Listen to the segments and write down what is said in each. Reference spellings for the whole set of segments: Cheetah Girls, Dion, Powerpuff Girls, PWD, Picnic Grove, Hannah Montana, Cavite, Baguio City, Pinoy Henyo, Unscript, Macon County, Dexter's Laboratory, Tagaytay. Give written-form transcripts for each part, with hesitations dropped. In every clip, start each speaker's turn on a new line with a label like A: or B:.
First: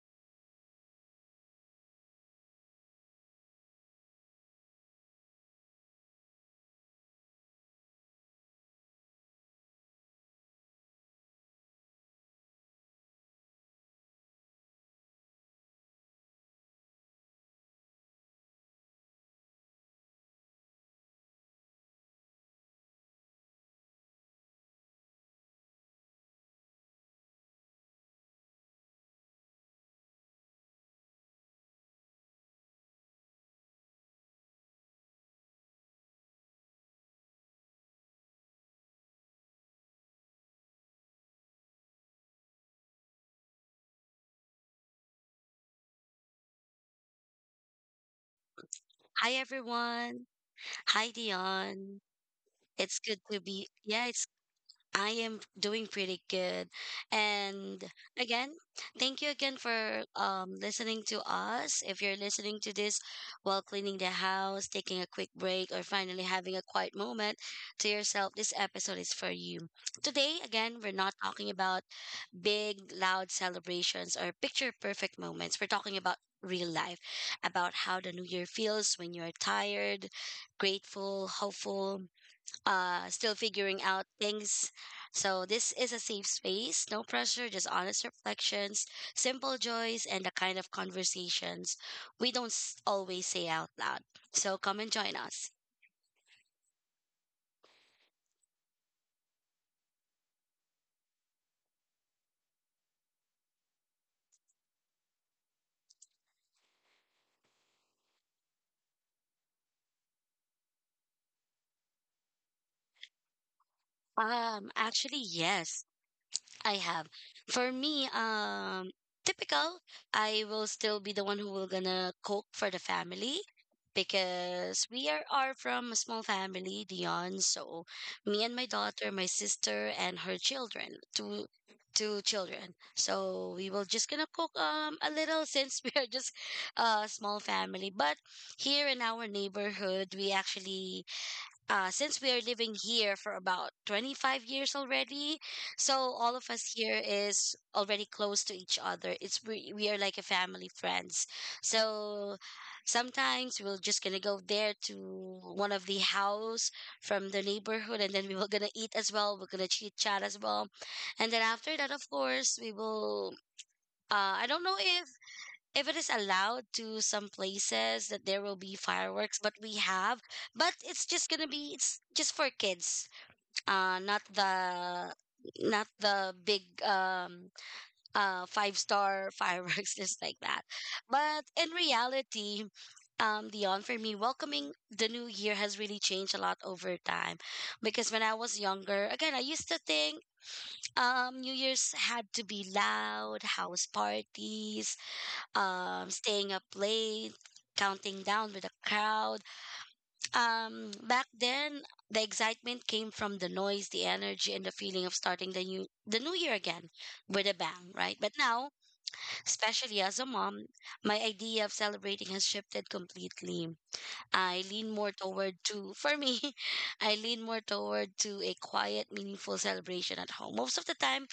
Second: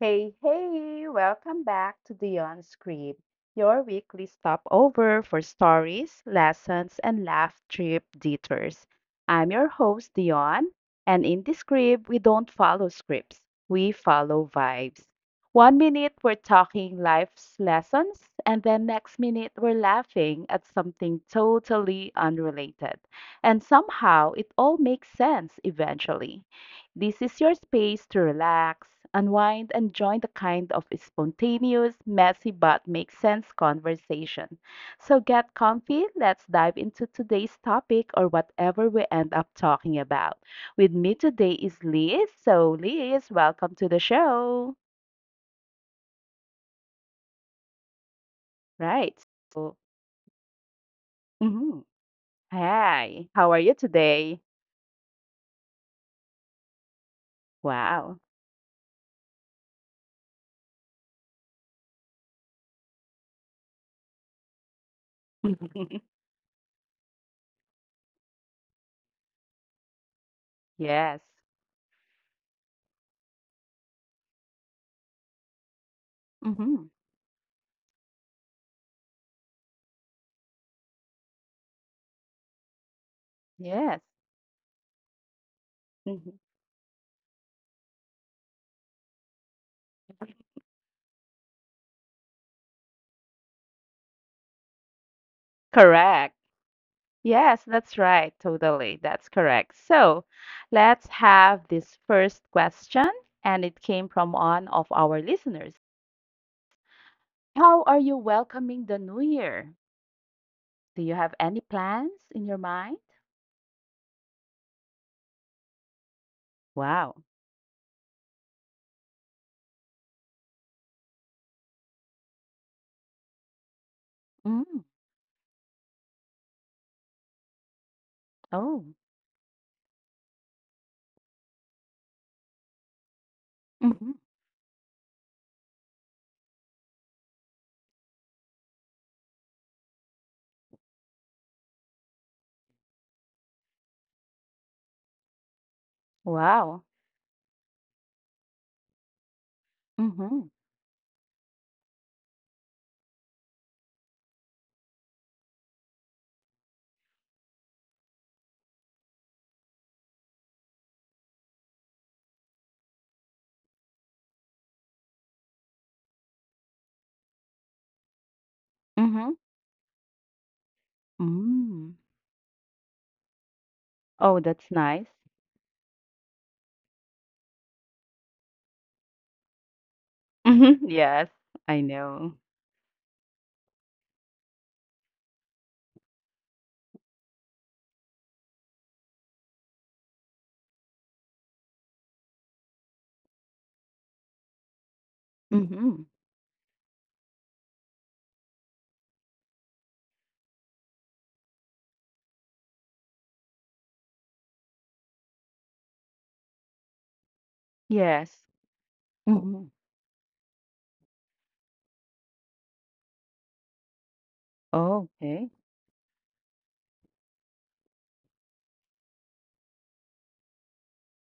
A: Hey, hey, welcome back to the Unscript, your weekly stopover for stories, lessons, and laugh trip detours. I'm your host, Dion, and in this script, we don't follow scripts, we follow vibes. One minute, we're talking life's lessons, and then next minute, we're laughing at something totally unrelated. And somehow, it all makes sense eventually. This is your space to relax, unwind, and join the kind of spontaneous, messy but makes sense conversation. So get comfy, let's dive into today's topic or whatever we end up talking about. With me today is Liz. So, Liz, welcome to the show. Right.
B: Hi
A: So,
B: everyone. Hi
A: mhm.
B: Dion. It's good
A: Hi,
B: to
A: how are
B: be
A: you
B: yeah, it's
A: today?
B: I am doing pretty good. And
A: Wow.
B: again, thank you again for listening to us. If you're listening to this while cleaning the house, taking a quick break, or finally having a quiet moment to yourself, this episode is for you. Today, again, we're not
A: Yes.
B: talking about big, loud celebrations or picture perfect moments. We're talking about real
A: Hmm.
B: life, about how the new year feels when you're tired, grateful, hopeful, still figuring
A: Yes.
B: out things. So, this is a safe
A: Hmm.
B: space, no pressure, just honest reflections, simple joys, and the kind of conversations we don't always say out loud. So, come and join us.
A: Correct. Yes, that's right. Totally. That's correct. So let's have this first question, and it came from one of our listeners. How are you welcoming the new year? Do you have any plans in your mind?
B: Actually, yes. I have.
A: Wow.
B: For me, typical, I will still be the one who will gonna cook for the family because
A: Mm.
B: we are from a small family, Dion. So me and my
A: Oh.
B: daughter, my sister, and her children, two children. So we will just
A: Hmm.
B: gonna cook a little, since we are just a small family. But here in our neighborhood, we actually, since we are living here for about 25 years already, so all of us
A: Wow.
B: here is already close to each other. It's we are like a
A: Mm-hmm.
B: family friends. So sometimes we're just gonna go there to one of the house from the neighborhood, and then we were gonna eat as well. We're gonna chit chat as well, and then after that, of course, we will. I don't know if it is allowed to some places that there will be
A: Mm-hmm.
B: fireworks, but we have, but
A: Mm.
B: it's just for kids, not
A: Oh, that's nice.
B: the big five-star fireworks, just like that.
A: Mm-hmm. Yes,
B: But in
A: I know.
B: reality, Dion, for me, welcoming the new year has really changed a lot over time, because when I was younger, again, I used to think New Year's had to be loud house parties,
A: Mm-hmm.
B: staying up late, counting down with the crowd. Back then, the excitement came from the noise, the energy, and the feeling of starting the new year again with a bang, right? But
A: Yes.
B: now,
A: Mm-hmm.
B: especially as a mom, my idea of celebrating has shifted completely. I lean more
A: Okay.
B: toward to for me, I lean more toward to a quiet, meaningful celebration at home. Most of the time,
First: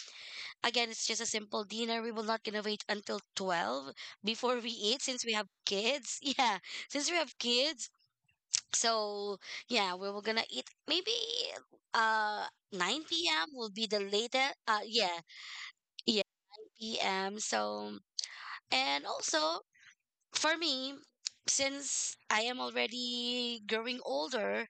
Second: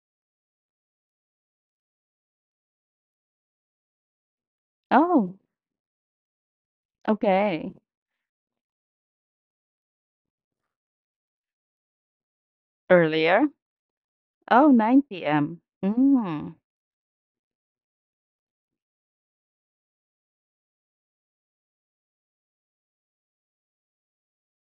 B: again, it's just a simple dinner. We will not gonna wait until 12 before we eat since we
A: Oh,
B: have kids. Yeah, since we have
A: okay.
B: kids. So, yeah, we were gonna eat maybe uh 9
A: Earlier.
B: p.m. will be the later
A: Oh,
B: yeah,
A: 9 PM.
B: yeah,
A: Mm.
B: p.m. So, and also for me, since I am already growing older,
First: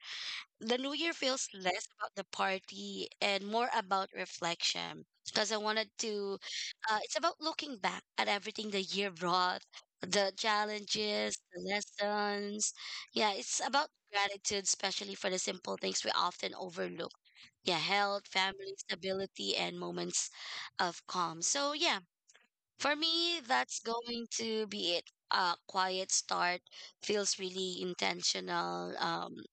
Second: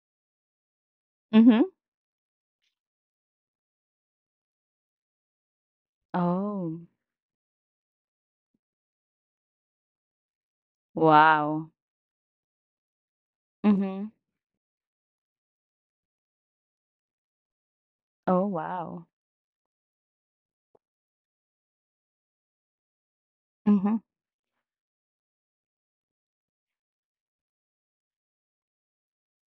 B: the new year feels
A: Mhm.
B: less about the party and more about reflection, because I wanted to,
A: Oh,
B: it's about looking back at everything the year brought, the challenges, the
A: wow.
B: lessons. Yeah, it's about
A: Mhm.
B: gratitude, especially for the simple things we often overlook. Yeah, health,
A: Oh,
B: family,
A: wow.
B: stability, and moments of calm. So, yeah, for me, that's
A: Mhm.
B: going to be it. Quiet start feels really intentional.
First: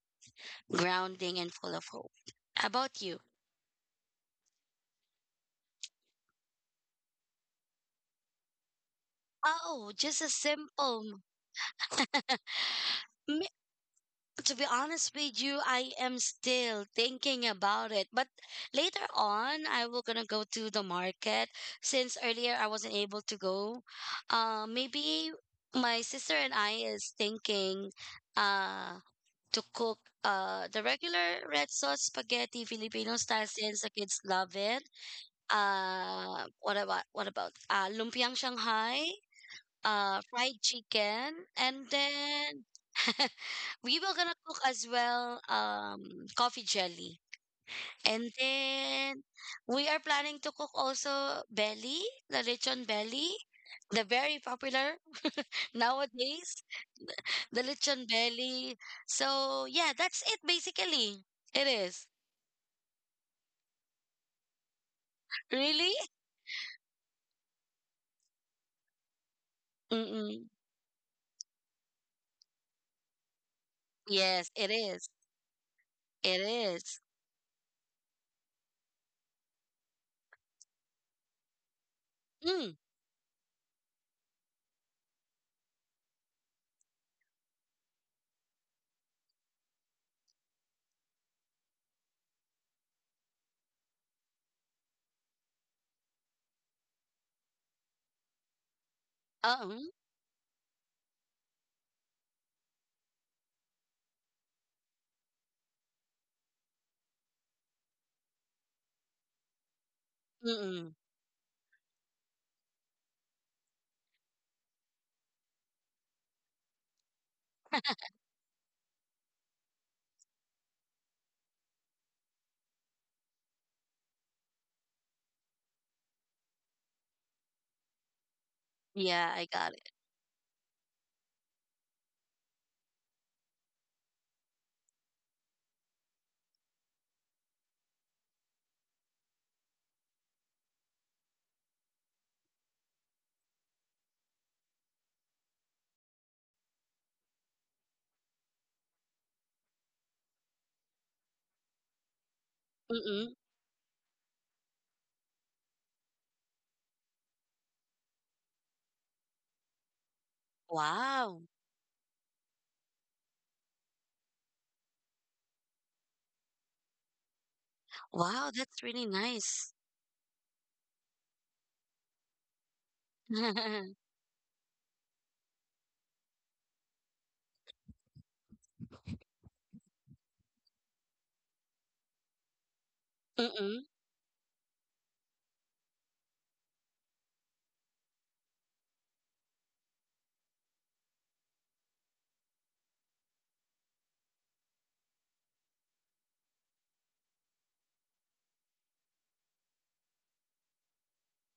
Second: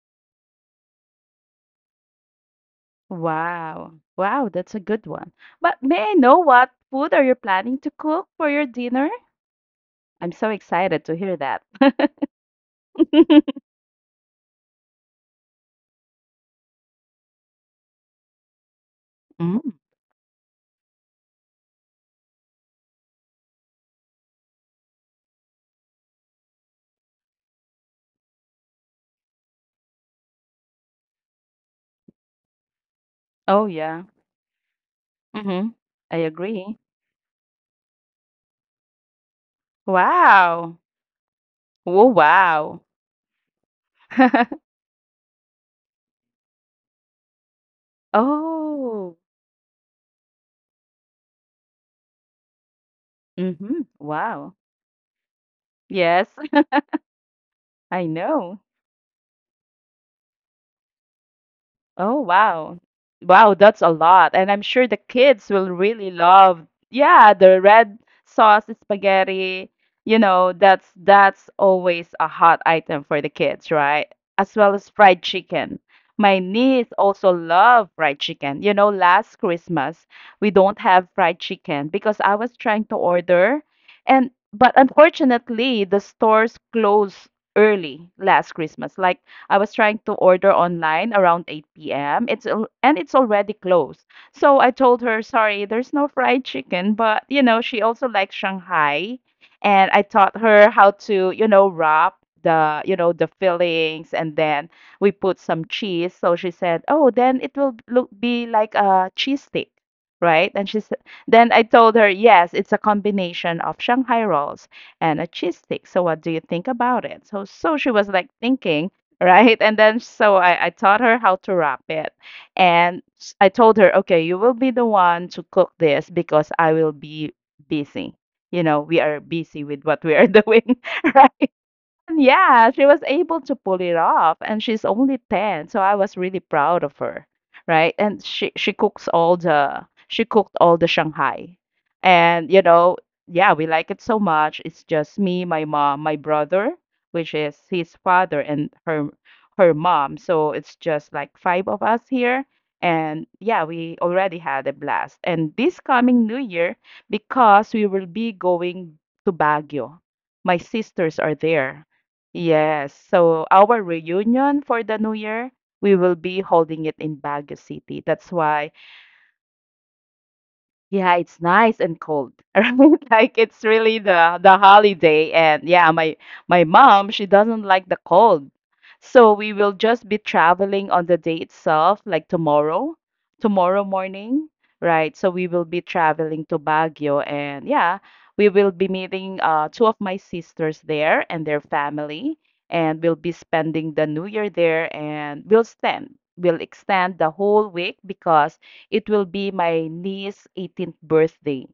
B: Grounding and full of hope. How about you?
A: Wow. Wow, that's a good one. But may I know what food are you planning to cook for your dinner?
B: Oh, just a
A: I'm so excited to
B: simple.
A: hear that.
B: Me- To be honest with you, I am still thinking about it. But later on,
A: Mm.
B: I will gonna go to the market, since earlier I wasn't able to go. Maybe my sister and I is thinking, uh, to cook the regular red sauce spaghetti Filipino style,
A: Oh,
B: since
A: yeah.
B: the kids love it.
A: Mhm. I agree.
B: What about lumpiang Shanghai, fried
A: Wow.
B: chicken, and
A: Oh,
B: then
A: wow.
B: we were gonna cook as well, coffee jelly. And
A: Oh.
B: then we are planning to cook also belly, the lechon belly,
A: Mhm.
B: the very
A: Wow.
B: popular
A: Yes,
B: nowadays, the
A: I
B: lechon
A: know.
B: belly. So yeah, that's it basically. It is.
A: Oh, wow. Wow, that's a lot. And I'm sure the kids will
B: Really?
A: really love, yeah, the red sauce spaghetti. You know,
B: Mm-mm.
A: that's always a hot item for the kids, right? As
B: Yes,
A: well
B: it
A: as fried
B: is.
A: chicken. My
B: It
A: niece
B: is.
A: also love fried chicken. You know, last Christmas we don't have fried chicken because I was trying
B: Mm.
A: to order and but unfortunately the stores closed early last Christmas, like I was trying to order online around 8 p.m. And it's already closed. So I told her, "Sorry, there's no fried chicken." But you know, she also likes Shanghai, and
B: Uh-uh.
A: I taught her how to, you know, wrap the, you know, the fillings, and then we put some cheese. So she said, "Oh, then it will look be like a cheese stick." Right? And she said,
B: Mm.
A: then I told her, yes, it's a combination of Shanghai rolls and a cheese stick. So what do you think about it? So she was like thinking right? And then so I taught her how to wrap it. I told her, okay, you will be the one to cook this because I will be busy. You know, we are
B: Yeah, I
A: busy
B: got
A: with
B: it.
A: what we are doing, yeah, she was able to pull it off, and she's only 10, so I was really proud of her, right? And she cooked all the Shanghai. And you know, yeah, we like it so much. It's just me, my mom, my brother, which is his father and her mom. So it's just like five of us here. And
B: Mm.
A: yeah, we already had a blast. And this coming New Year, because we will be going to Baguio, my sisters are
B: Wow.
A: there. Yes. So our reunion for the new year, we will be holding it in Baguio City. That's
B: Wow,
A: why
B: that's really nice.
A: yeah, it's nice and cold, right? Like it's really the holiday and yeah, my mom, she doesn't like the cold. So we will just be traveling on the day itself, like tomorrow, tomorrow
B: Mm-mm.
A: morning, right? So we will be traveling to Baguio and yeah, we will be meeting two of my sisters there and their family and we'll be spending the new year there and we'll extend the whole week because it will be my niece's 18th birthday.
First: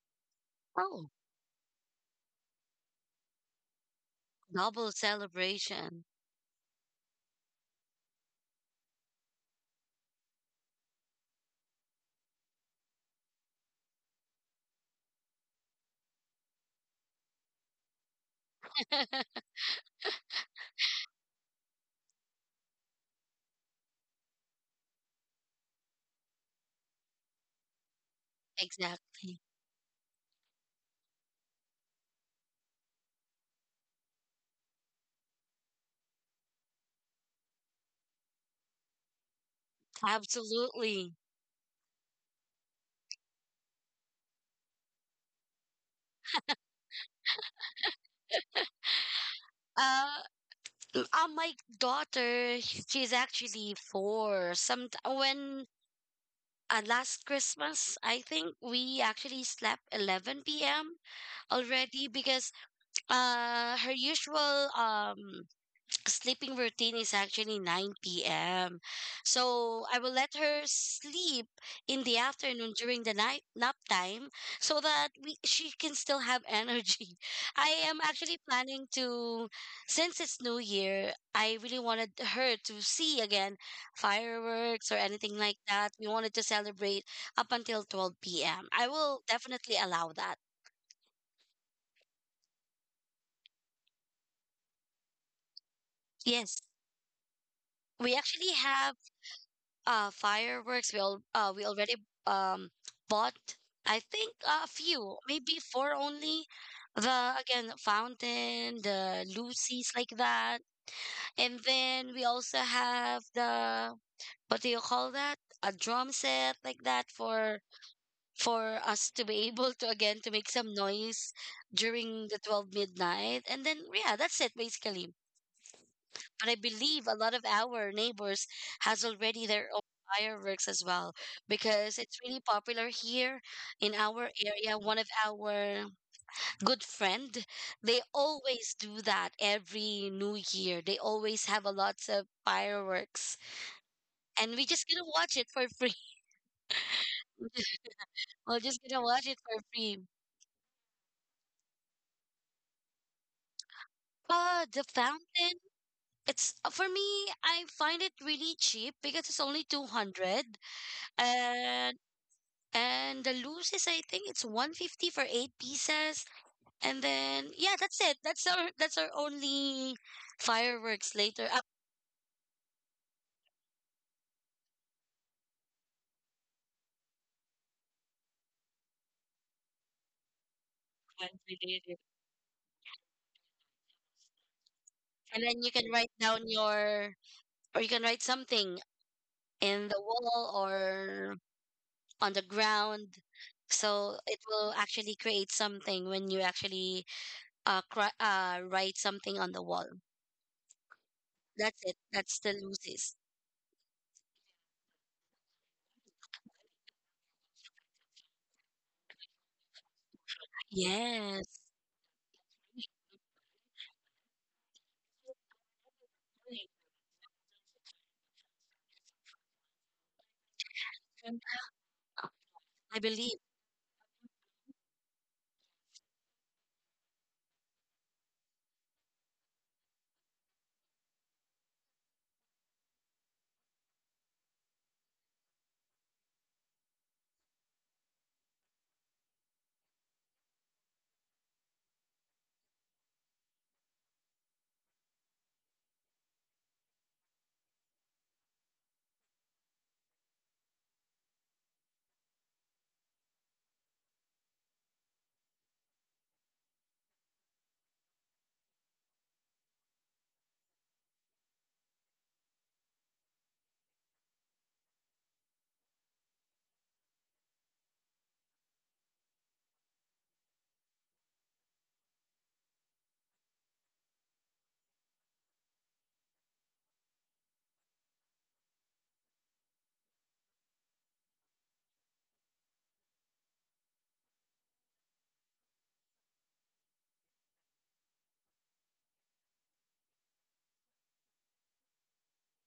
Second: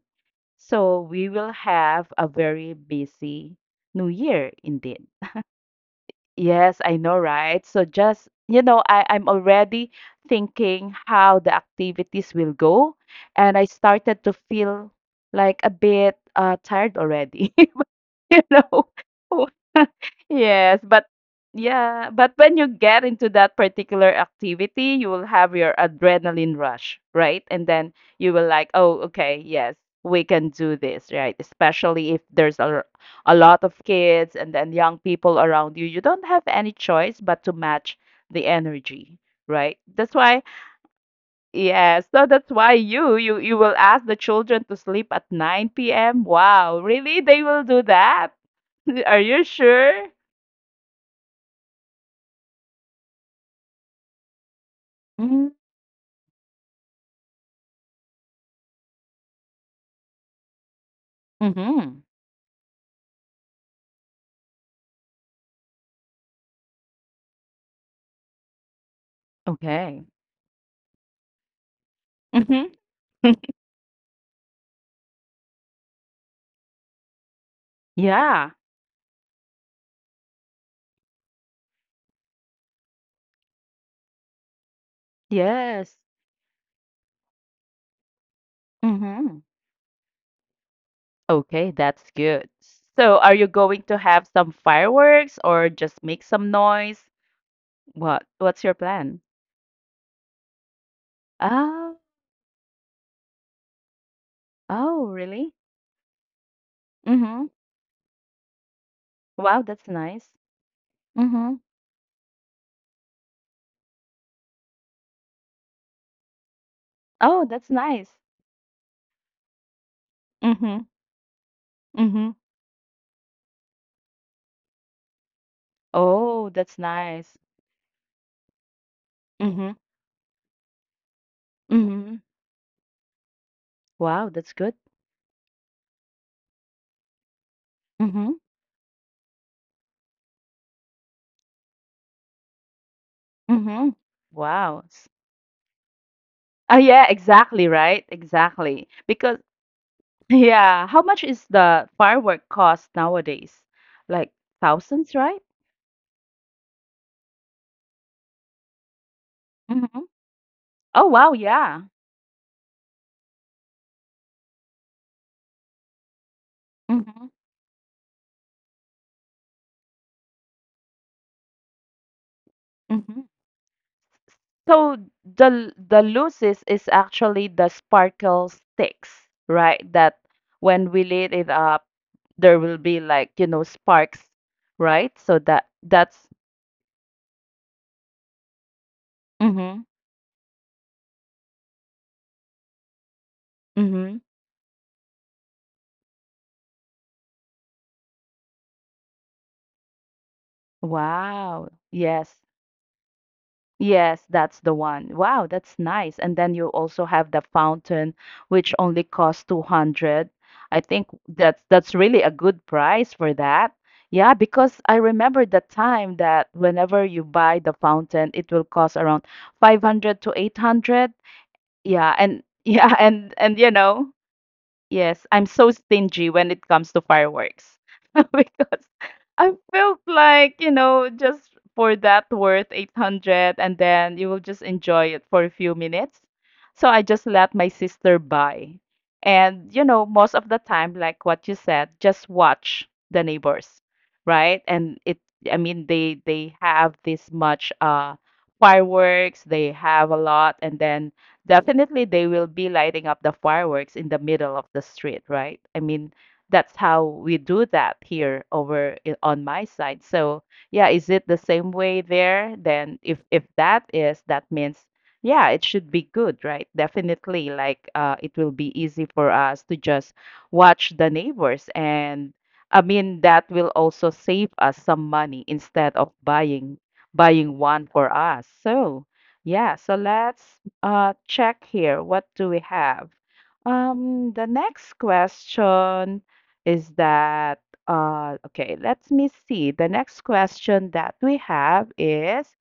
A: So
B: Oh,
A: we will have a very busy New Year
B: double
A: indeed.
B: celebration.
A: Yes, I know, right? So just, you know, I'm already thinking how the activities will go, and I started to feel like a bit tired already. You know? Yes, but yeah, but when you get into that particular activity, you will have your adrenaline rush, right? And then you will like, oh,
B: Exactly.
A: okay, yes, we can do this, right? Especially if there's a, a lot of kids and then young people around you, you don't have any choice but to match the energy, right? That's why
B: Absolutely.
A: yes, so that's why you will ask the children to sleep at 9 p.m. Wow, really? They will do that? Are you sure?
B: Uh, my daughter, she's actually four. Some
A: Mm-hmm.
B: when last Christmas, I think we actually slept 11 p.m. already, because her usual sleeping routine is actually 9 p.m. So I
A: Okay.
B: will let her sleep in the
A: Mm-hmm.
B: afternoon during the night nap time, so that we she can still have energy. I am actually
A: Yeah.
B: planning to, since it's New Year, I really wanted her to see again fireworks or anything like that.
A: Yes.
B: We wanted to celebrate up until 12 p.m. I will
A: Mm-hmm.
B: definitely allow that.
A: Okay, that's good. So, are you going to have some fireworks or just make some
B: Yes.
A: noise?
B: We
A: What
B: actually
A: What's your
B: have
A: plan?
B: fireworks. We already
A: Oh,
B: um bought, I think, a
A: oh,
B: few,
A: really?
B: maybe four only, the,
A: Mm-hmm.
B: again, the fountain, the
A: Wow,
B: lucy's,
A: that's
B: like
A: nice.
B: that.
A: Mm-hmm.
B: And then we also have the, what do you call that, a drum set, like that,
A: Oh,
B: for
A: that's nice.
B: us to be able to, again, to make some
A: Mm-hmm.
B: noise during
A: Mm-hmm.
B: the 12 midnight. And then yeah, that's it basically. But
A: Oh,
B: I
A: that's
B: believe a lot
A: nice.
B: of our neighbors has already their
A: Mhm,
B: own fireworks as well, because it's
A: mhm.
B: really popular here in
A: Wow,
B: our
A: that's good.
B: area. One of our good friend, they
A: Mhm,
B: always do that every new year. They always have a lots of fireworks.
A: mhm.
B: And we
A: Wow.
B: just gonna
A: S
B: watch it for free.
A: Oh, yeah, exactly, right?
B: We're just
A: Exactly.
B: gonna watch it
A: Because
B: for free.
A: yeah, how much is the firework cost nowadays? Like
B: The
A: thousands, right?
B: fountain. It's For me, I find it really cheap because it's only two
A: Mhm.
B: hundred.
A: Oh, wow, yeah.
B: Uh, and the loose is, I think it's 150 for eight pieces. And
A: Mhm,
B: then yeah, that's it. That's our that's our only fireworks later up.
A: mhm. So the luces is actually the sparkle sticks, right? That when we lit it up, there will be like, you know, sparks, right? So
B: And then
A: that
B: you can write
A: that's
B: down your, or you can write something
A: Mhm,
B: in the wall or on the ground. So
A: mhm.
B: it will actually create something when you actually write something on the wall.
A: Wow.
B: That's it.
A: Yes.
B: That's the looses.
A: Yes, that's the one. Wow, that's nice. And then you also have the fountain, which only costs 200. I think
B: Yes,
A: that's really a good price for that. Yeah, because I remember the time that whenever you buy the fountain, it will cost around 500 to 800. Yeah, and
B: I
A: yeah,
B: believe.
A: and you know. Yes, I'm so stingy when it comes to fireworks because I felt like, you know, just for that worth 800 and then you will just enjoy it for a few minutes. So I just let my sister buy. And, you know, most of the time, like what you said, just watch the neighbors, right? And it, I mean, they have this much fireworks, they have a lot, and then definitely they will be lighting up the fireworks in the middle of the street, right? I mean, that's how we do that here over on my side. So, yeah, is it the same way there? Then if that is, that means yeah, it should be good, right? Definitely like it will be easy for us to just watch the neighbors and I mean that will also save us some money instead of buying one for us. So, yeah, so let's check here. What do we have? The next question is that, okay, let me see. The next question that we have is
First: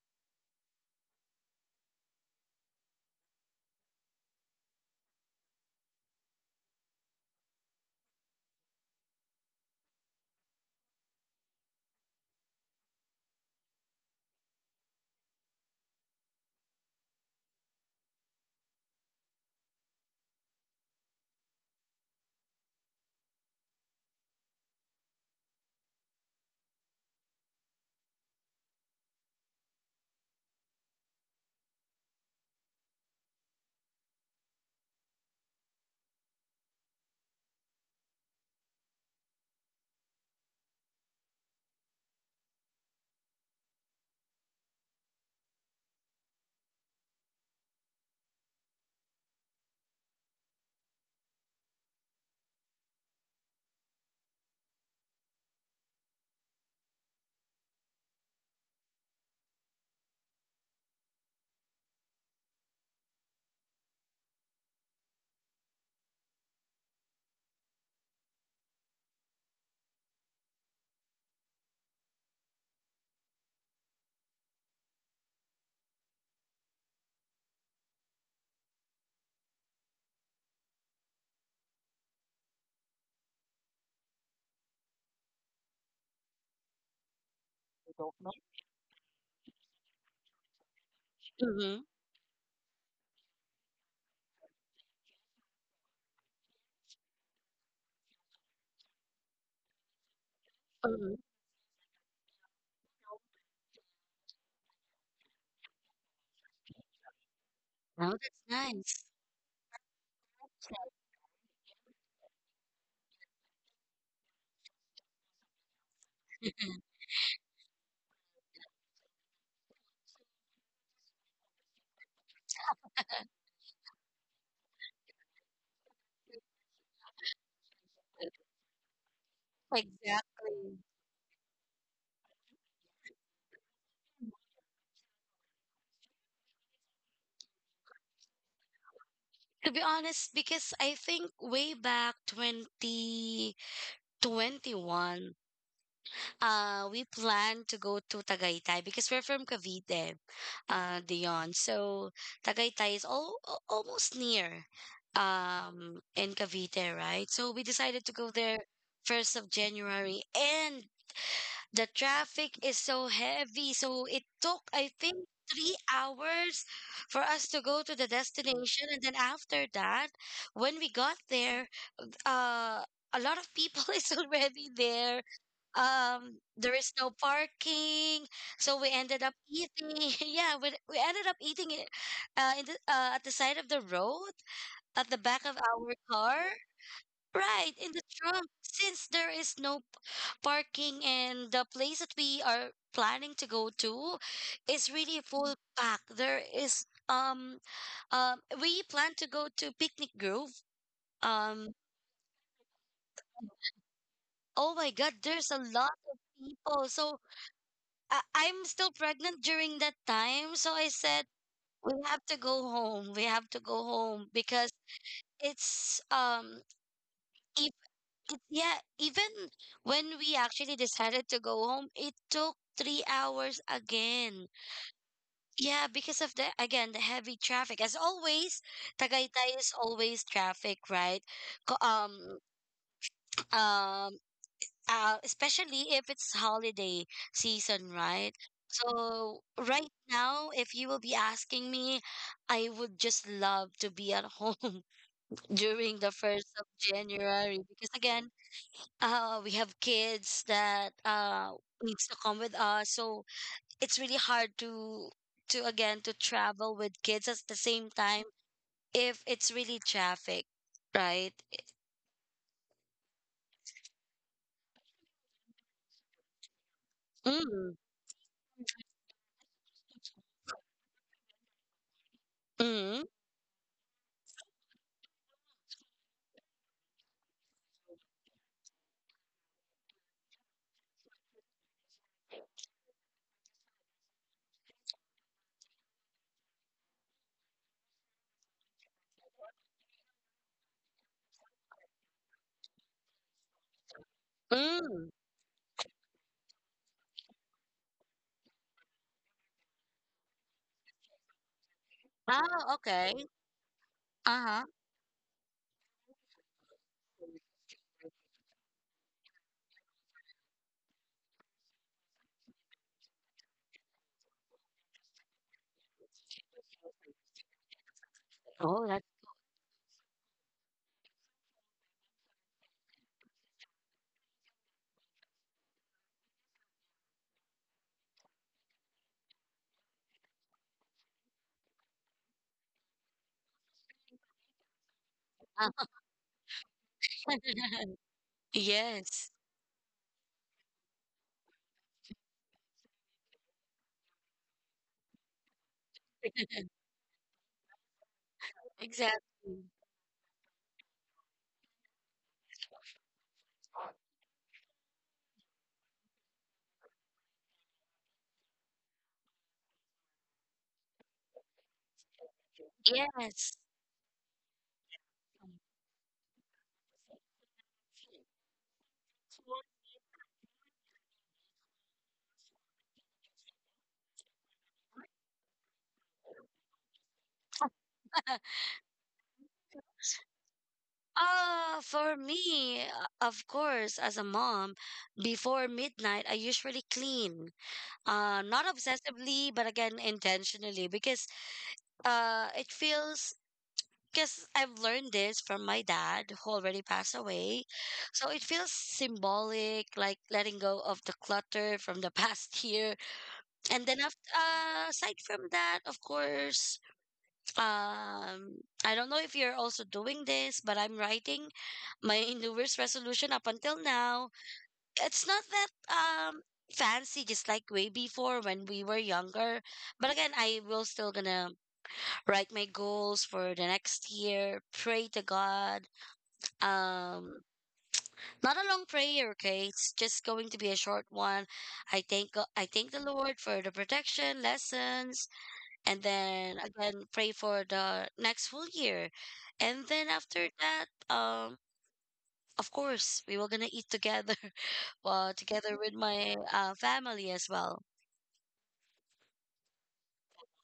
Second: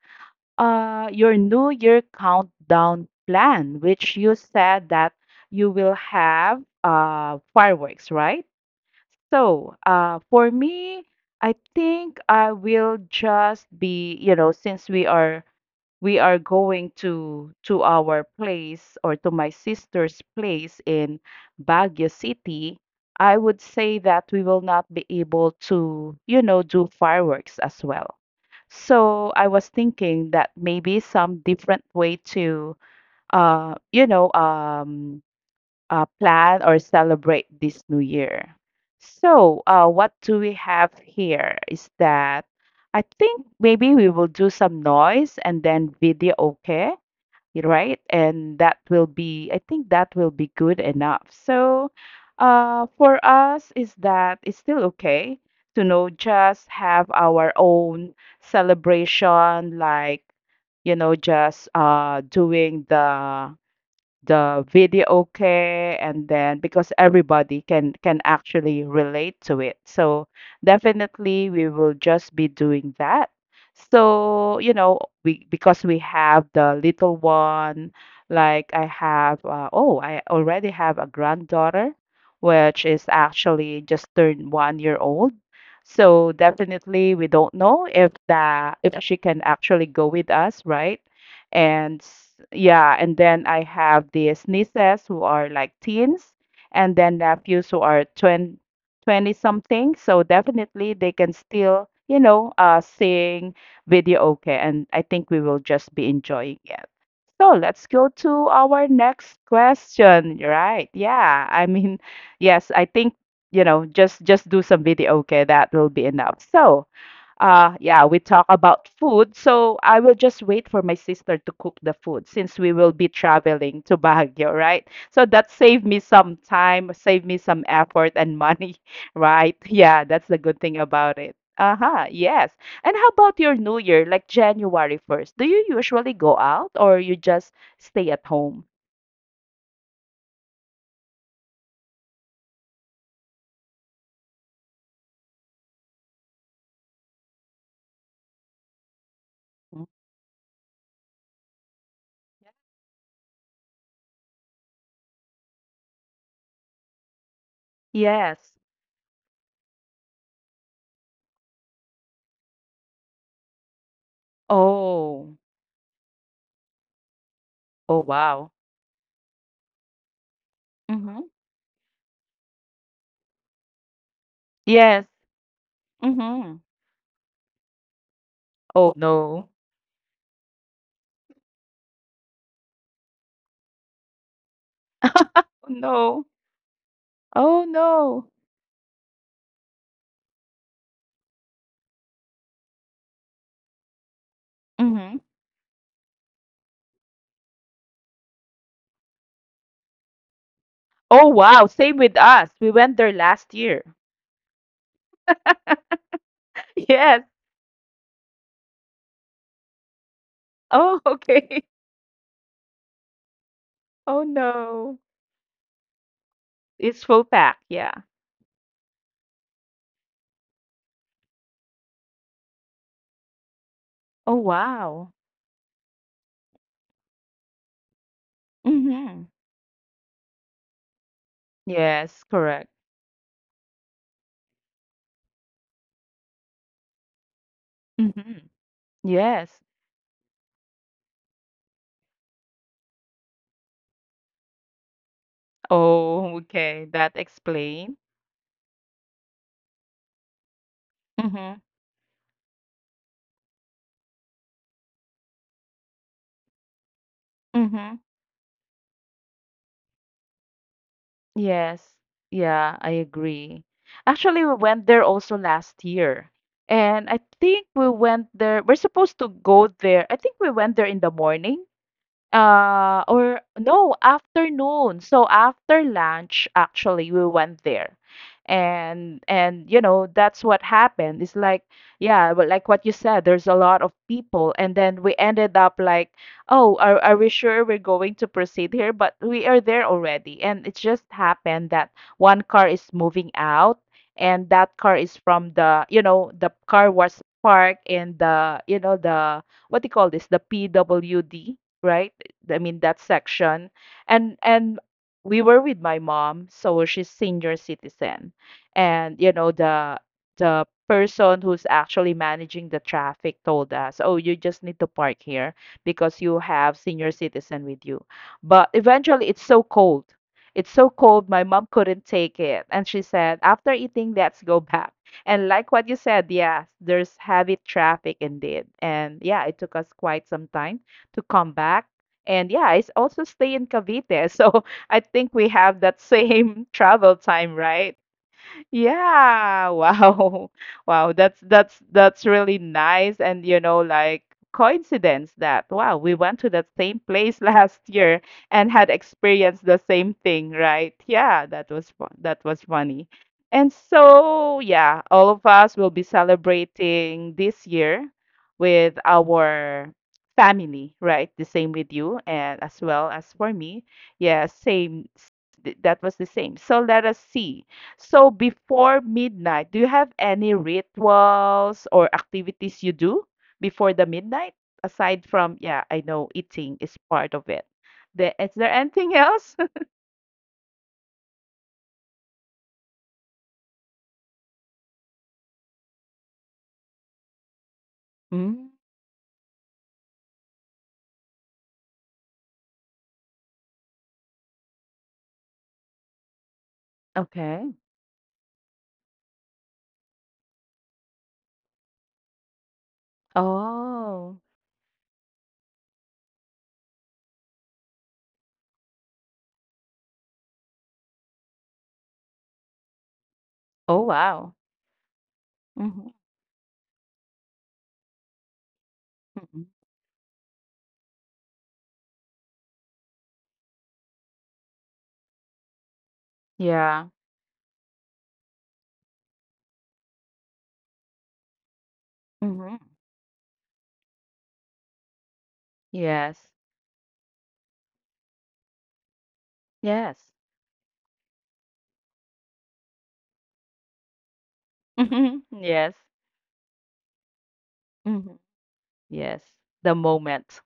A: your New Year countdown plan, which you said that you will have fireworks, right? So, for me, I think I will just be, you know, since we are going to our place or to my sister's place in Baguio City, I would say that we will not be able to, you know, do fireworks as well. So I was thinking that maybe some different way to, you know, plan or celebrate this new year. So, what do we have here is that I think maybe we will do some noise and then video, okay? You're Right? And that will be, I think that will be good enough. So, for us, is that it's still okay to know just have our own celebration, like, you know, just doing the video, videoke and then because everybody can actually relate to it so definitely we will just be doing that so you know we because we have the little one like I have oh I already have a granddaughter which is actually just turned one year old so definitely we don't know if the if she can actually go with us right
B: Mm-hmm.
A: and yeah and then I have these nieces who are like teens and then nephews who are 20 20 something so definitely they can still you know sing video okay and I think we will just be enjoying it so let's
B: Oh, that's
A: go to
B: nice.
A: our next question right yeah I mean yes I think you know just do some video okay that will be enough so yeah we talk about food so I will just wait for my sister to cook the food since we will be traveling to Baguio right so that saved me some time saved me some effort and money right yeah that's the good
B: Exactly.
A: thing about it uh-huh yes and how about your new year like January 1st do you usually go out or you just stay at home.
B: To be honest, because I think way back 2021, we planned to go to Tagaytay because we're from
A: Mm.
B: Cavite, Dion. So Tagaytay is almost near, in Cavite, right? So we decided to go there
A: Yes.
B: first of January, and the traffic is so heavy, so it took, I think,
A: Oh.
B: 3 hours for us to go to the
A: Oh wow.
B: destination. And then after that, when we got
A: Mm-hmm.
B: there, uh, a lot of people is already
A: Yes.
B: there.
A: Mm-hmm.
B: There is no parking, so we
A: Oh
B: ended up
A: no.
B: eating. Yeah, we ended up eating it in the, at the side of the road, at the back of
A: Oh,
B: our
A: no.
B: car.
A: Oh
B: Right, in the
A: no.
B: trunk, since there is no parking, and the place that we are planning to go to is really
A: Mm-hmm.
B: full pack. There is we plan to go to Picnic Grove.
A: Oh wow,
B: Um
A: same with us. We went there last year.
B: oh my God, there's a lot of people. So
A: Yes.
B: I'm still pregnant during that time, so I
A: Oh,
B: said
A: okay.
B: we have to go home. We have to go
A: Oh
B: home because
A: no.
B: it's
A: It's full pack.
B: if
A: Yeah.
B: yeah, even when we actually decided to go home, it took 3 hours
A: Oh
B: again.
A: wow.
B: Yeah, because of the, again, the heavy traffic. As always,
A: Mm-hmm.
B: Tagaytay is always traffic, right? Co-
A: Yes,
B: Um,
A: correct.
B: um, especially if it's holiday season, right?
A: Mm-hmm.
B: So
A: Yes.
B: right now, if you will be asking me, I would just love to be at home during the first
A: Oh,
B: of
A: okay. That
B: January, because
A: explain.
B: again, we have kids that
A: Mm-hmm.
B: needs to come with us, so it's really hard to again to travel with kids at the same
A: Mm-hmm.
B: time if it's really traffic, right?
A: Yes. Yeah, I agree. Actually, we went there also last year. And I
B: Mm,
A: think we went there, we're supposed to go there. I think we went there in the morning.
B: mm,
A: Or no, afternoon. So after lunch, actually, we went there. That's what happened. It's like, yeah, but like what you said, there's a lot of people. And then we ended up like, oh, are we sure we're going to proceed here? But we are there already. And it just happened that one car is moving out, and that car
B: mm.
A: is from the car was parked in the what do you call this? The PWD, right? I
B: Oh,
A: mean that
B: okay.
A: section. And
B: Uh-huh.
A: and we were with my mom, so she's senior citizen. And you know the person who's actually managing the traffic told us, "Oh, you just need to park here because you have senior citizen with you." But
B: Oh, that's.
A: eventually it's so cold. It's so cold my mom couldn't take it and she said, "After eating, let's go back." And like what you said, yes, there's heavy traffic indeed. And yeah, it took us quite some time to come back. And yeah, also stay in Cavite. So I think we have that same travel time, right?
B: Yes,
A: Yeah, wow. Wow, that's really nice and you know like coincidence that wow, we went to that same place last year and had
B: exactly.
A: experienced the same thing, right? Yeah, that was fun. That was funny. And so, yeah, all of us will be celebrating this year with our family, right? The same with you and as well as
B: Yes.
A: for me. Yeah, same. That was the same. So let us see. So before midnight, do you have any rituals or activities you do before the midnight? Aside from, yeah, I know eating is part of it. Is there anything else?
B: For me, of course, as a mom, before midnight, I usually clean. Not
A: Mm,
B: obsessively, but again intentionally, because it feels, because I've learned this from my dad who already passed away.
A: okay.
B: So it feels symbolic, like letting go of the clutter from the past year. And then after,
A: Oh.
B: aside from that, of course, I don't know if you're also doing this, but I'm writing my New Year's resolution. Up until
A: Oh,
B: now
A: wow.
B: it's not that
A: Hmm.
B: um fancy, just like way before when we were younger,
A: Hmm.
B: but again I will still gonna write my goals for the next year, pray to God,
A: Yeah.
B: um not a long prayer, okay, it's just going to be a short one. I I
A: Hmm.
B: thank the Lord for the protection, lessons, and
A: Yes.
B: then again pray for the next full year. And then
A: Yes.
B: after that, of course, we were gonna eat together, together with
A: Yes.
B: my family as well.
A: Yes, the moment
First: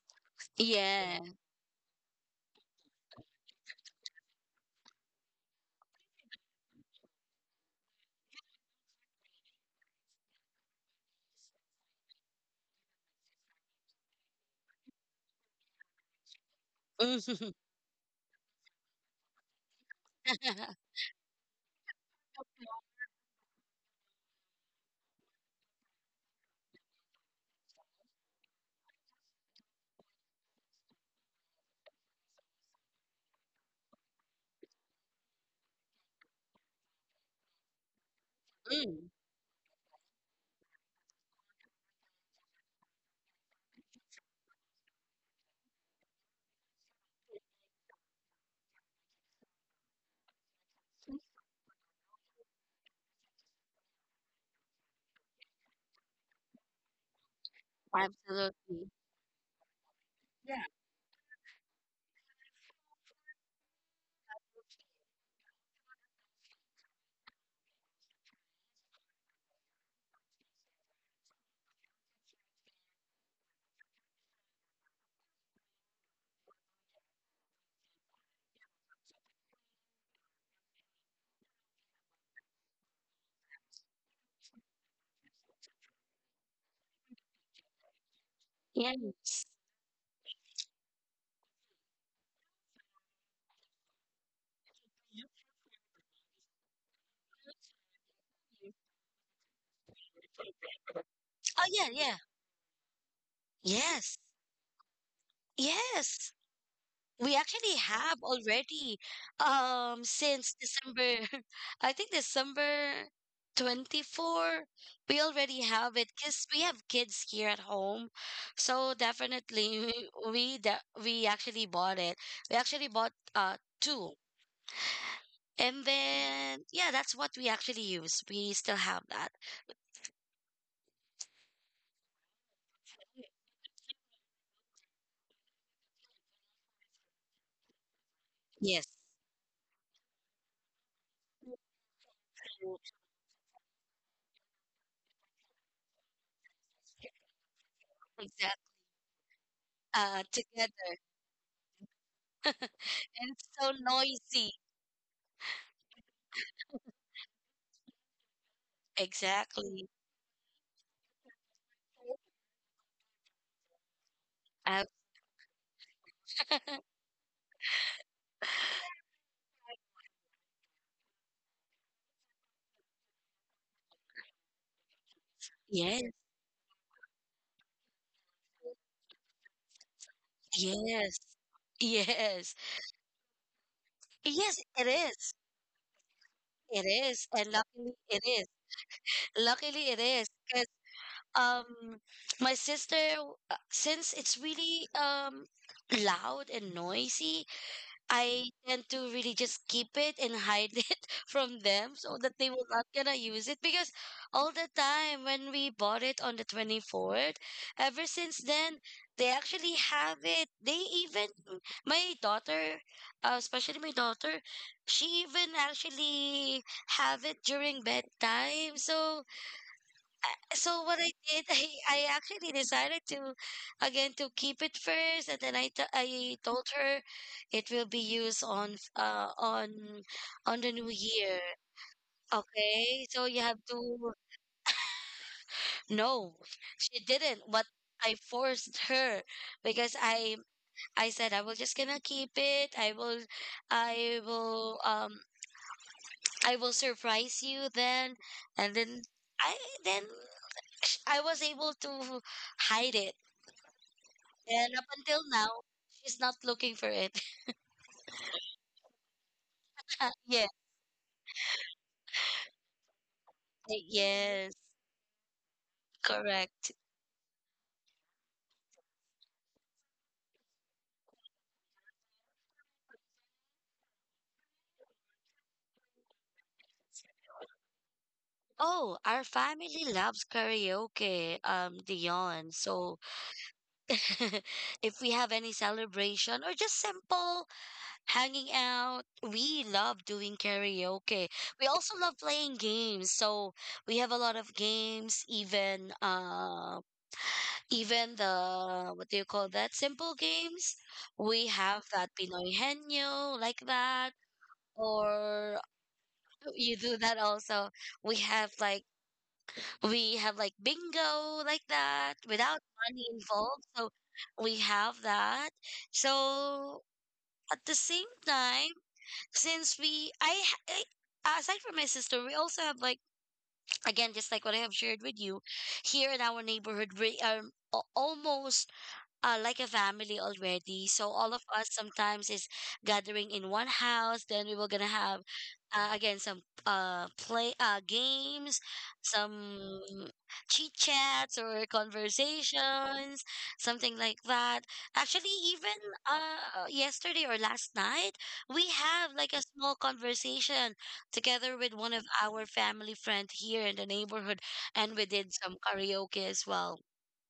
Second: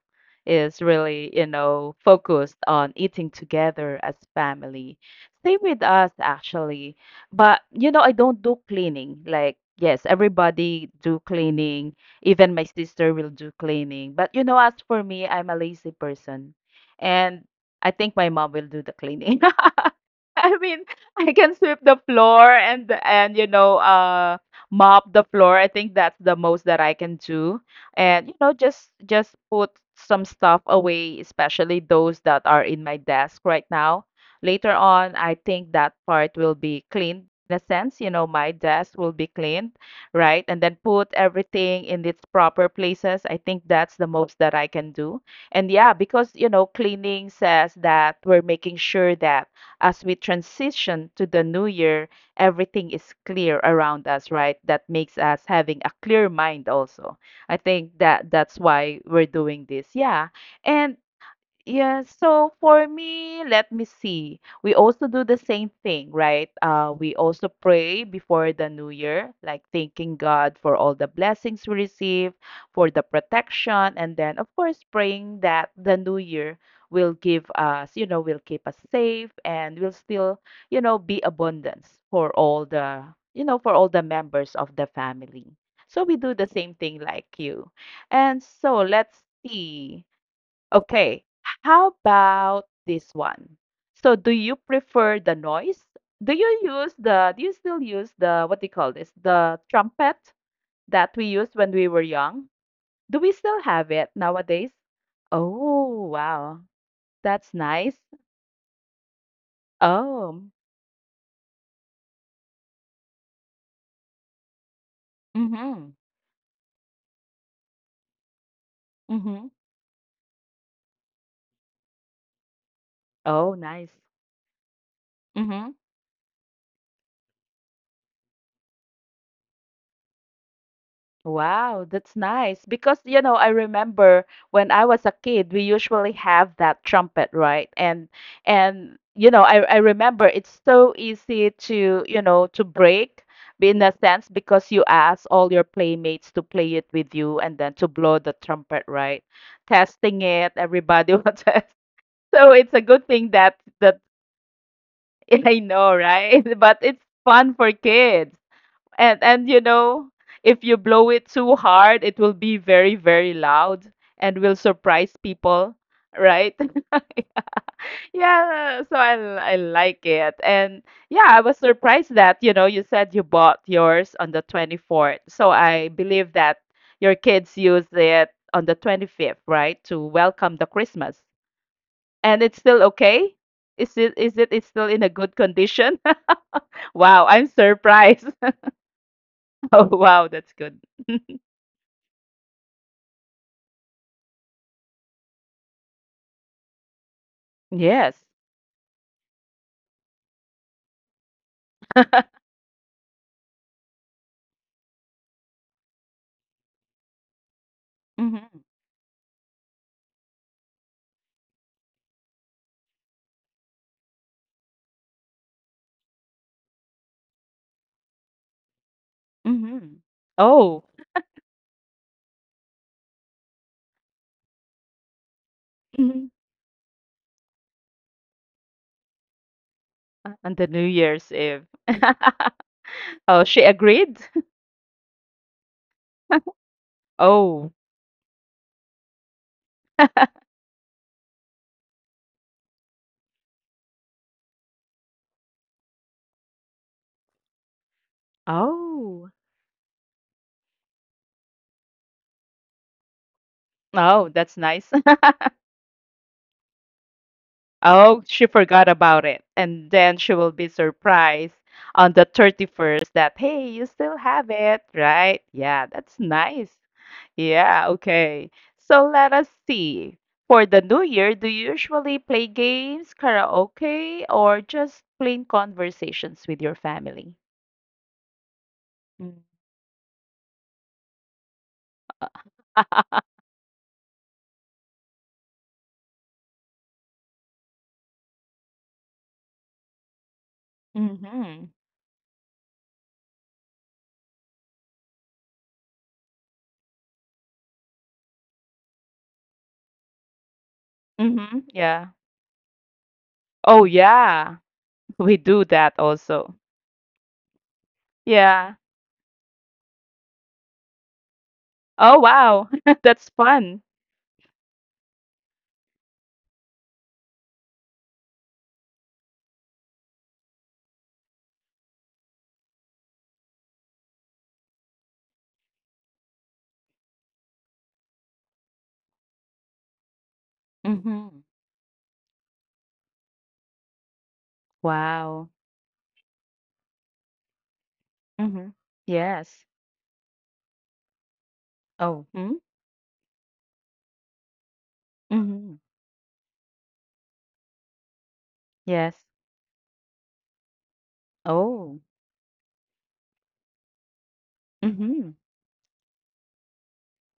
A: is
B: Yeah.
A: really, you know, focused on eating together as family. Same with us, actually. But, you know, I don't do cleaning. Like, yes, everybody do cleaning. Even my sister will do cleaning. But, you know, as for me, I'm a lazy person. And I think my mom will do the cleaning. I mean, I can sweep the floor and mop the floor. I think that's the most that I can do. And you know, just put some stuff away, especially those that are in my desk right now. Later on, I think that part will be cleaned in a sense. You know, my desk
B: Mm,
A: will be cleaned, right? And then put everything in its proper places. I think that's the most that I can do. And yeah, because you know, cleaning says that we're making sure that as we transition to the new year, everything is clear around us, right? That makes us having a clear mind also. I think that's
B: absolutely.
A: why we're doing this. Yeah.
B: Yeah.
A: And yeah, so for me, let me see. We also do the same thing, right? We also pray before the new year, like thanking God for all the blessings we receive, for the protection, and then, of course, praying that the new year will give us, you know, will keep us safe and will still, you know, be abundance for all the, you know, for all the members of the family. So we do the same thing like you. And so let's
B: Yes.
A: see. Okay, how about this one? So, do you prefer the noise? Do you use the, do you still use the, what do you call this, the trumpet that we
B: Oh
A: used when
B: yeah,
A: we
B: yeah.
A: were young? Do we still have
B: Yes.
A: it nowadays? Oh,
B: Yes.
A: wow.
B: We
A: That's
B: actually
A: nice.
B: have already, since
A: Oh,
B: December, I think December 24, we already have it
A: mm-hmm.
B: because we have kids here at home. So
A: Mm-hmm.
B: definitely we we, de we actually bought it. We actually bought
A: Oh, nice.
B: two. And
A: Mm-hmm.
B: then yeah, that's what we actually use. We still have that.
A: Wow, that's nice. Because, you know, I remember when I was a kid, we usually have that trumpet, right? And
B: Yes.
A: and you know, I remember it's so easy to, you know,
B: Mhm.
A: to break in a sense because you ask all your playmates to play it with you and then to blow the
B: Exact
A: trumpet, right?
B: Uh,
A: Testing it,
B: together.
A: everybody will test. So it's a good
B: And
A: thing
B: it's so
A: that
B: noisy.
A: I know, right? But it's fun for kids and and you
B: Exactly.
A: know if you blow it too hard it will be very loud and will
B: Uh,
A: surprise people, right. Yeah, so I like it and yeah, I was surprised that you know you said you bought yours on the 24th, so I
B: yes,
A: believe that your kids used it on the 25th, right, to welcome the
B: yes.
A: Christmas. And
B: Yes.
A: it's still okay. Is it
B: Yes,
A: it's
B: it
A: still in a
B: is.
A: good condition?
B: It is.
A: Wow, I'm
B: And luckily it
A: surprised.
B: is. Luckily
A: Oh
B: it is.
A: wow, that's
B: Because
A: good.
B: um my sister, since it's really loud and noisy,
A: Yes.
B: I tend to really just keep it and hide it from them, so that they will not gonna use it, because all the time when we bought it on the 24th, ever since
A: Mhm,
B: then they actually have it. They even, my daughter, especially my daughter, she even actually have it during bedtime. So,
A: mhm.
B: so
A: Oh,
B: what I did, I actually decided to, again, to keep it first, and then
A: mhm,
B: I told her it will be used on
A: on
B: on
A: the
B: the
A: New
B: new
A: Year's
B: year.
A: Eve.
B: Okay, so you
A: Oh,
B: have
A: she
B: to.
A: agreed?
B: No, she didn't. But
A: Oh.
B: I forced her, because I said I will just gonna keep it. I will um I will surprise you then, and then
A: Oh.
B: I then I was able to hide it.
A: Oh, that's
B: And up
A: nice.
B: until now, she's not looking for it.
A: Oh, she forgot about it. And then she
B: Yeah,
A: will be surprised on the 31st that, hey, you still have
B: yes,
A: it, right? Yeah, that's
B: correct.
A: nice. Yeah, okay. So let us see. For the new year, do you usually play games, karaoke, or just plain conversations with your family?
B: Oh, our
A: Hmm.
B: family loves karaoke, Dion. So if we have any celebration or just simple hanging out, we love doing karaoke. We
A: Mhm.
B: also love playing games. So we have a lot of games, even even the what do you call that, simple games. We
A: Mhm,
B: have
A: yeah.
B: that Pinoy Henyo, like
A: Oh,
B: that.
A: yeah. We
B: Or
A: do that also.
B: you do that also. We have
A: Yeah.
B: like we have like bingo, like that,
A: Oh,
B: without
A: wow.
B: money
A: That's
B: involved.
A: fun.
B: So we have that. So at the same time, since I aside from my sister, we also have like, again, just like what I have shared with you, here in our neighborhood, we are almost, like a family already. So all of
A: Mhm.
B: us sometimes is gathering in one house. Then we were gonna have
A: Wow.
B: again some play games,
A: Mhm. Yes.
B: some chit chats or
A: Oh. Mm.
B: conversations, something like that. Actually,
A: Mhm.
B: even yesterday or last night, we have
A: Yes.
B: like a small conversation together with
A: Oh.
B: one of our family friend here in the neighborhood, and we
A: Mhm.
B: did some karaoke as well.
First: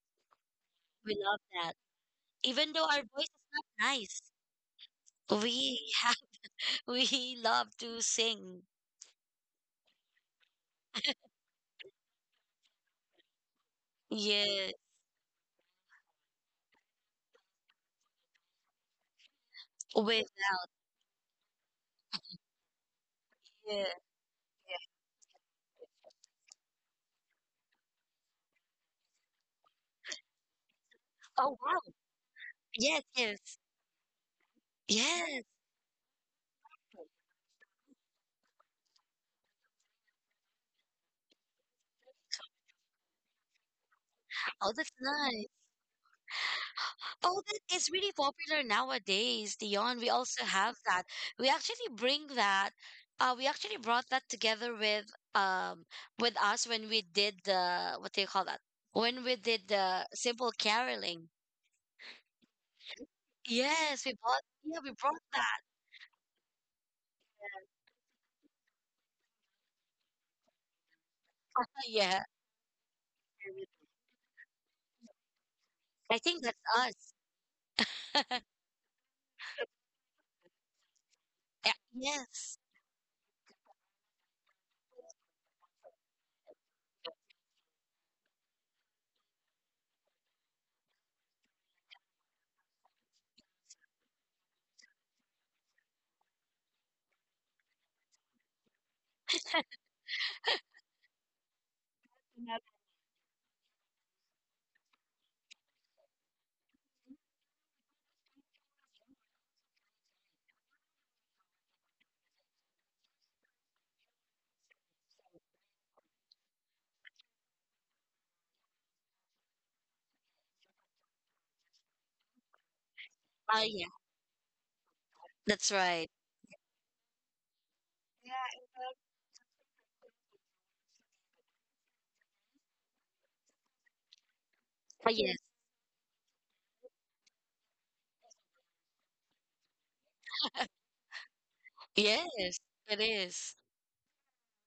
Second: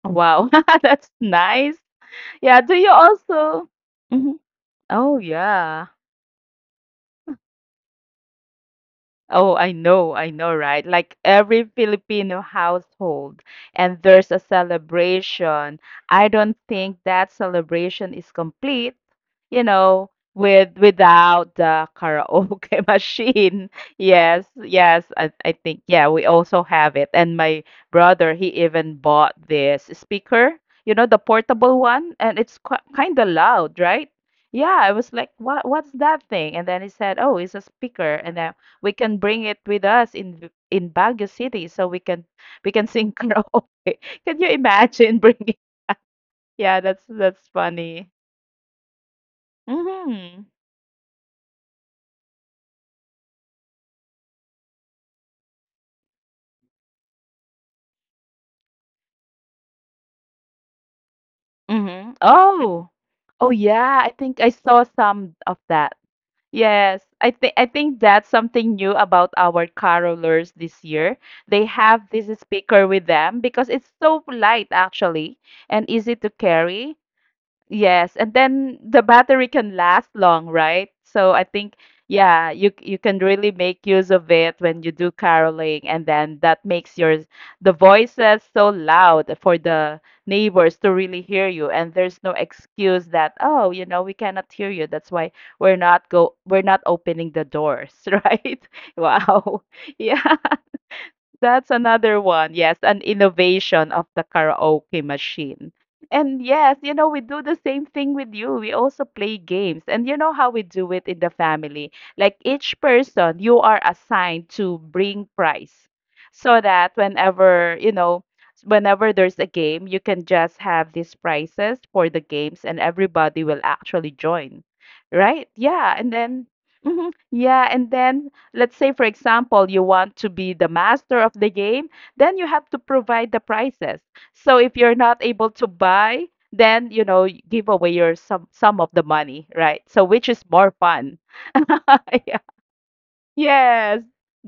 A: Wow. That's
B: We love that,
A: nice. Yeah,
B: even
A: do
B: though
A: you
B: our voice is not
A: also
B: nice.
A: Mhm. Oh, yeah.
B: We have we love to sing.
A: Oh, I know, right? Like every Filipino household, and there's a
B: Yes
A: celebration. I don't think that celebration is complete, you know,
B: with
A: without the karaoke machine.
B: Yeah.
A: Yes, I think yeah, we also have it. And my brother, he even bought this speaker, you know, the
B: Oh wow.
A: portable one, and it's qu
B: Yes,
A: kind of
B: yes.
A: loud, right? Yeah, I was like,
B: Yes.
A: what's that thing? And then he said, oh, it's a speaker, and then we can bring it with us in Baguio City, so we can sing karaoke. Can you
B: Oh, that's
A: imagine
B: nice.
A: bringing Yeah, that's
B: Oh,
A: that's
B: that is really
A: funny.
B: popular nowadays, Dion. We also
A: Mm-hmm.
B: have that. We actually bring that, we actually brought that together um with us when we did the, what do you call that, when we did the simple caroling.
A: Mm-hmm. Oh, oh
B: Yes, we
A: yeah. I
B: bought,
A: think I
B: yeah, we
A: saw
B: brought
A: some
B: that.
A: of that. Yes, I think that's something new about our carolers this year. They have
B: Yeah,
A: this speaker with them because it's so light actually and
B: I
A: easy to
B: think that's
A: carry.
B: us.
A: Yes, and then the battery can last long, right? So I think,
B: Yes.
A: yeah, you can really make use of it when you do caroling, and then that makes your the voices so loud for the neighbors to really hear you, and there's no excuse that, oh, you know, we cannot hear you. That's why we're not opening the doors, right? Wow. Yeah. That's another one. Yes, an innovation of the karaoke machine. And yes, you know, we do the same thing with you. We also play games. And you know how we do it in the family. Like each person, you are assigned to bring prize so that whenever, you know, whenever there's a game, you can just have these prizes for the games and everybody
B: Oh,
A: will
B: yeah.
A: actually join. Right?
B: That's right.
A: Yeah. And then, Mhm, yeah. And then let's say for example you want to be the master of the game, then you have to provide the prizes. So if
B: Oh,
A: you're not
B: yes.
A: able to buy, then you know give away your some of the money, right, so which is more fun.
B: Yes, it is.
A: Yes.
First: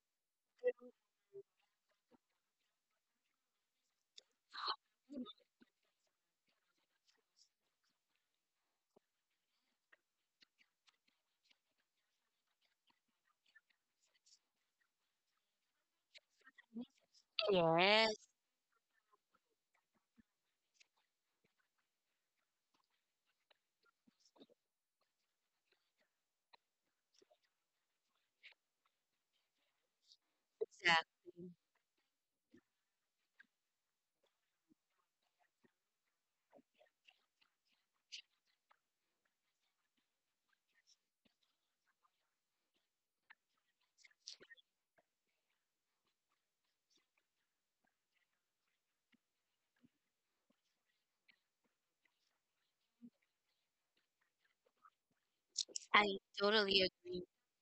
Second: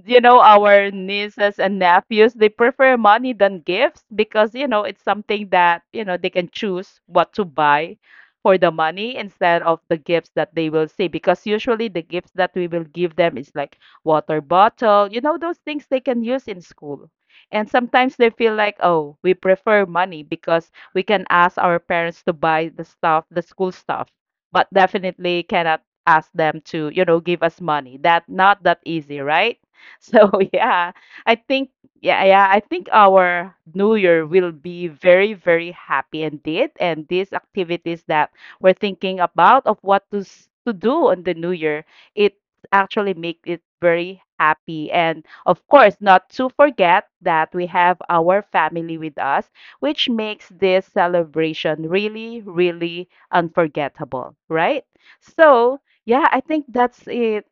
A: You know, our nieces and nephews, they prefer money than gifts because, you know, it's something that, you know, they can choose what to buy for the money instead of the gifts that they will see. Because usually the gifts that we will give them is like water bottle, you know, those things they can use in school. And
B: Yes,
A: sometimes they feel like, oh, we prefer money because we can ask our parents to buy the stuff, the school stuff, but definitely cannot ask them to, you know, give us money. That not that easy, right? So yeah, I
B: exactly.
A: think yeah, I think our new year will be very happy indeed. And these activities that we're thinking about of what to do on the new year, it actually make it very happy. And of course, not to forget that we have our family with us, which makes this celebration really unforgettable, right? So
B: I
A: yeah, I think
B: totally
A: that's
B: agree.
A: it.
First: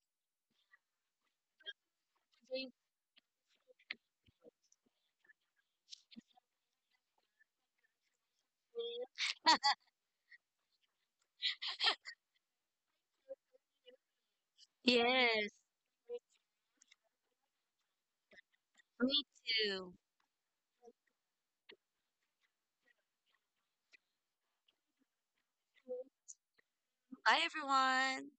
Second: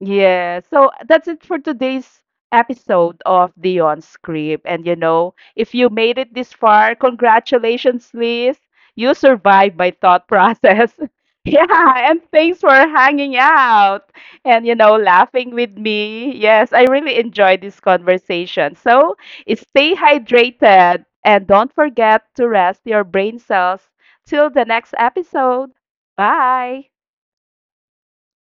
A: Yeah. So that's it for today's
B: Thank
A: episode of the On Script. And you know, if you made it this far, congratulations, Liz. You
B: you.
A: survived my thought process. Yeah, and thanks for hanging out and you know, laughing
B: Yes.
A: with me. Yes, I really enjoyed this conversation. So
B: Me
A: stay
B: too.
A: hydrated and don't forget to rest your brain cells till the next episode. Bye.
B: Bye, everyone.